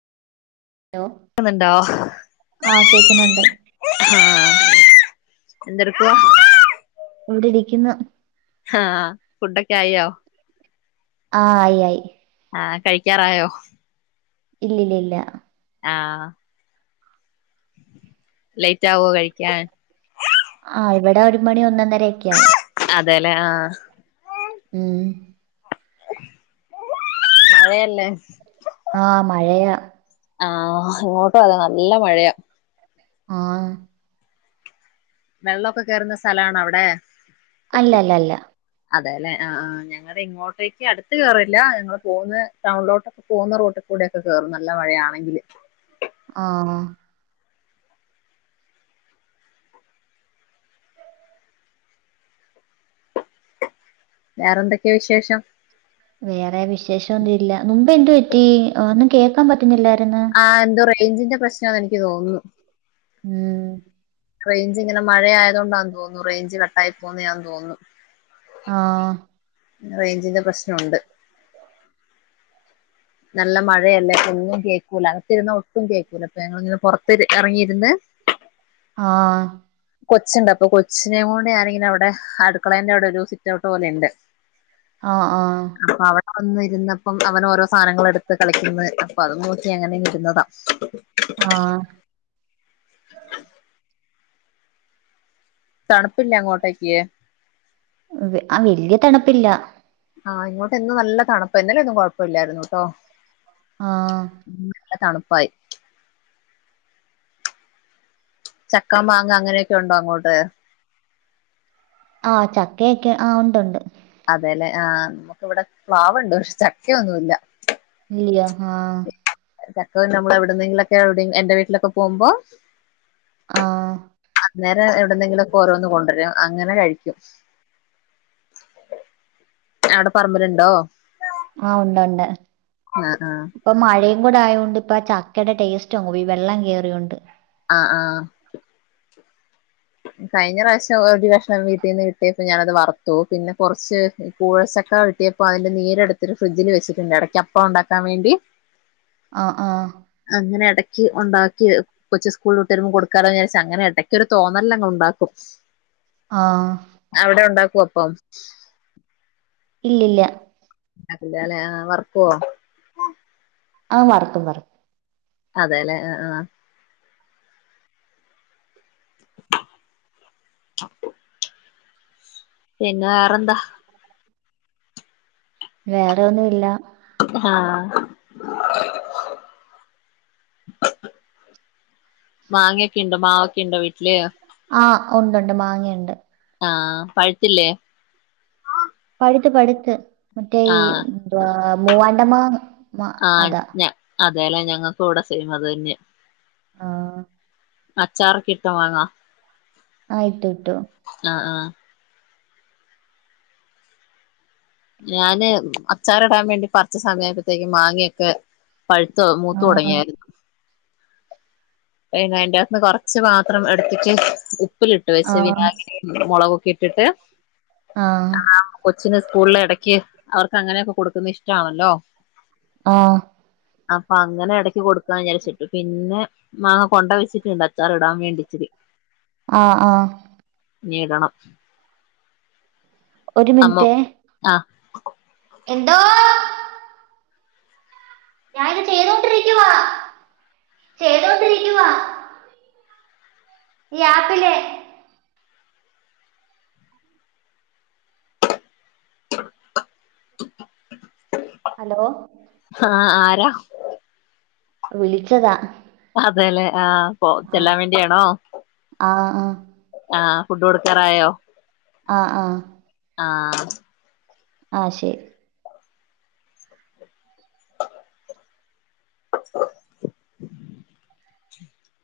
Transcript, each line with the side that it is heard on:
right: Hello
left: ക്ക്ന്നുണ്ടോ
right: ആഹ് കേക്കുന്നുണ്ട്
left: ആഹ് എന്തെടുകുവാ
right: ഇവ്ടെ ഇരിക്കുന്നു
left: ആഹ് ഫുഡൊക്കെ ആയോ?
right: ആഹ ആയി ആയി
left: ആഹ് കഴിക്കാറായോ?
right: ഇല്ലെ ലില്ല
left: ആഹ് ലൈറ്റ് ആവോ കഴിക്ക്യാൻ
right: ആഹ് ഇവിടെ ഒരു മണി ഒന്നൊന്നരകെ ആവും
left: അതേലേ ആഹ്
right: ഉം
left: [inaudible] മഴയെല്ലേ?
right: ആഹ് മഴെയാ
left: ആഹ് ഇങ്ങോട്ടും അതെ നല്ലെ മഴെയാ
right: ഓയേ
left: വെള്ളൊക്കെ കേറുന്ന സ്ഥലാണോ അവ്ടെ
right: അല്ലെ ല്ലെ ല്ലാ
left: അതേലേ ആഹ് ആ ഞങ്ങളെ ഇങ്ങോട്ടേക്ക് അട്ത്ത് കേറേല്ല ഞങ്ങള് പോക്കുന്നെ ടൗൺലോട്ടൊക്കെ പോകുന്ന റോട്ട്ക്ക് കൂടെയൊക്കെ കേറും നല്ലെ മഴെയാണെങ്കില്
right: ആഹ് ഹാ
left: വേറെ എന്തൊക്കെ വിശേഷം
right: വേറെ വിശേഷം ഒന്നും ഇല്ല മുമ്പ് എന്തു പറ്റി ഒന്നും കേക്കാൻ പറ്റുന്നില്ലാര്ന്ന്
left: ആഹ് എന്തോ റേഞ്ചിന്റെ പ്രശ്നാന്ന് എനിക്ക് തോന്നുന്നു
right: ഉം
left: റൈഞ്ച് ങ്ങനെ മഴയായതേണ്ടാന്നു തോന്നുന്നു റൈഞ്ച് കട്ടായി പോകുന്നതാന്ന് തോന്നുന്നു.
right: ആഹ്
left: റൈഞ്ചിന്റെ പ്രശ്നൊണ്ട് നല്ലെ മഴയല്ലേ ഒന്നും കേക്കൂല അകത്തിരുന്ന ഒട്ടും കേക്കൂലാ അപ്പൊ ഞങ്ങളിങ്ങനെ പെർത്ത് എറങ്ങിയിരുന്ന്
right: ആഹ
left: കൊച്ച്ണ്ട് അപ്പൊ കൊച്ചിനെ കൊണ്ട് ഞാനിങ്ങനെ അവിടെ അടുക്കളൻ്റെ അവിടെ ഒരു സിറ്റൗട്ട് പോലെണ്ട് [inaudible]
right: ആഹ് ആഹാ
left: അവടെ വന്നിഇരുന്നപ്പം അവന് ഓരോ സാധനങ്ങള് എടുത്ത് കളിക്കുന്നത് അപ്പൊ, അത് നോക്കി അങ്ങനെ ഇരുന്നതാ
right: ആഹ്
left: തണുപ്പിലേ അങ്ങോട്ടേക്ക്
right: അതെ ആഹ് വല്യയ തണുപ്പില്ലാ
left: ആഹ്, ഇങ്ങോട്ടെന്നും നല്ലതാണുപ്പാ. ഇന്നലെന്നും കുഴപ്പല്ലായിരുന്നു കേട്ടോ.
right: ആഹ്.
left: നല്ല തണുപ്പായി. ചക്കാ, മാങ്ങ, അങ്ങനെയൊക്കെയുണ്ടോ അങ്ങോട്ട്.
right: ആ ചക്കയൊക്കെ ആഹ് ഉണ്ട്, ഉണ്ട്,
left: അതെലെ ആഹ് നമുക്ക് ഇവിടെ പ്ലാവുണ്ട് പക്ഷെ ചക്കയൊന്നുല്ല.
right: ഇല്ല്യ ആഹ്.
left: ചക്ക പിന്നെ നമ്മള് എവിട്ന്നെങ്കിലൊക്കെ. എന്റെ വീട്ടിലൊക്കെ പോകുമ്പോ.
right: ആഹ്.
left: അന്നേരം എവിട്ന്നെങ്കിലെക്കെ ഓരോന്ന് കൊണ്ടരും. അങ്ങനെ കഴിക്കും. അടെ പറമ്പില്ണ്ടോ?
right: ആഹ്, ഉണ്ട്, ഒണ്ട്.
left: ആഹ്
right: ഇപ്പൊ മഴേം കൂടെ ആയോണ്ട് പ്പൊ ആ ചക്കേടെ ടേസ്റ്റ് അങ്ങ് പേയി വെള്ളം കേറിയോണ്ട്.
left: ആഹ് ആഹ് കഴിഞ്ഞ റാശം ഒരു കഷ്ണം വീട്ടീന്ന് കിട്ടിയപ്പോ ഞാനത് വറുത്തു. പിന്നെ കൊർച്ച്. പൂളച്ചക്ക വെട്ടിയപ്പോ അയിന്റെ നീരെടുത്തിട്ട് ഫ്രിഡ്ജിൽ വെച്ചിട്ടുണ്ട്. ഇടക്ക് അപ്പം ണ്ടാക്കാൻ വേണ്ടി.
right: ആ ആഹ്.
left: അങ്ങനെ എടക്ക് ഉണ്ടാക്കി കൊച്ച് സ്കൂൾ വിട്ട് വരുമ്പോൾ കൊടുക്കാലോ വിചാരിച്ച് അങ്ങന ഇടക്കൊരു തോന്ന നെല്ലക്ക ഉണ്ടാക്കും.
right: ആഹ്.
left: അവടെ ഉണ്ടാക്കും അപ്പം.
right: ഇല്ലില്ല.
left: അത് ഇല്ലലെ വർക്കോ
right: അതങ്ങ് വറ്ക്കും
left: അതെലെ ആ ആ. പിന്നെ വേറെന്താ.
right: വേറെന്നുംല്ല.
left: ആഹ്. മാങ്ങൊക്കെണ്ടോ, മാവൊക്കെണ്ടോ, വീട്ടില്.
right: ആഹ് ഉണ്ട്, ണ്ട്, മാങ്ങയുണ്ട്.
left: ആഹ് പഴുത്തില്ലേ.
right: പഴുത്ത് പഴുത്ത് മറ്റെ ഈ
left: ആഹ്
right: ന്തുവാ മൂവാണ്ടമാ.
left: ആഹ് ക്ഞ അതെ ല്ലെ ഞങ്ങൾക്ക് ഇവീടെ സെയ്മതെന്നെ.
right: ആഹ്.
left: അച്ചാറ്ക്കിട്ട മാങ്ങാ.
right: ആ ഇട്ടു ഇട്ടു.
left: അ ആഹ്. ഞാന് അച്ചാർടാൻ വേണ്ടി പറിച്ച സമയാപ്പത്തേക്ക് മാങ്ങയൊക്കെ, പഴുത്ത് മൂത്ത്
right: ആഹ്
left: തുടങ്ങിയായിരുന്നു, പിന്നയ്ന്ടാത്ത്ന്ന് കൊറച്ച് മാത്രം എടുത്തിട്ട്, ഉപ്പിലിട്ട് വെച്ച്
right: ആഹ്
left: വിനാഗിരി, മുളകൊക്കെ ഇട്ടിട്ട്,
right: ആഹ്,
left: ആ കൊച്ചിന് സ്കൂളില് എടക്ക് അവർക്ക് അങ്ങനെയൊക്കെ കൊടുക്കുന്ന ഇഷ്ടാണല്ലോ,
right: ആഹ്,
left: അപ്പൊ അങ്ങനെ ഇടക്ക് കൊടുക്കാം വിചാരിച്ചിട്ടു, പിന്നെ, മാങ്ങ കൊണ്ട വെച്ചിട്ടുണ്ട് അച്ചാറിടാൻ വേണ്ടിച്ചിരി
right: ആഹ് ആഹ്
left: നിടണം
right: ഒരു
left: അമ്മ
right: മിനിറ്റേ
left: ആഹ്
right: എന്തോ? ഞാനിത് ചെയ്തൊണ്ടിരിക്കുവാ ചെയ്തൊണ്ടിരിക്കുവാ ഈ ആപ്പിലെ ഹലോ
left: ആഹ് ആരാ?
right: വിളിച്ചതാ
left: അതെല്ലേ ആഹ് പോ
right: ആഹ്
left: ചെല്ലാൻ വേണ്ടിയാണോ?
right: ആഹ് ആഹ്
left: ആഹ് ഫുഡ് കൊടുക്കാറായോ?
right: ആഹ് ആഹ്
left: ആഹ്
right: ആഹ് ശെരി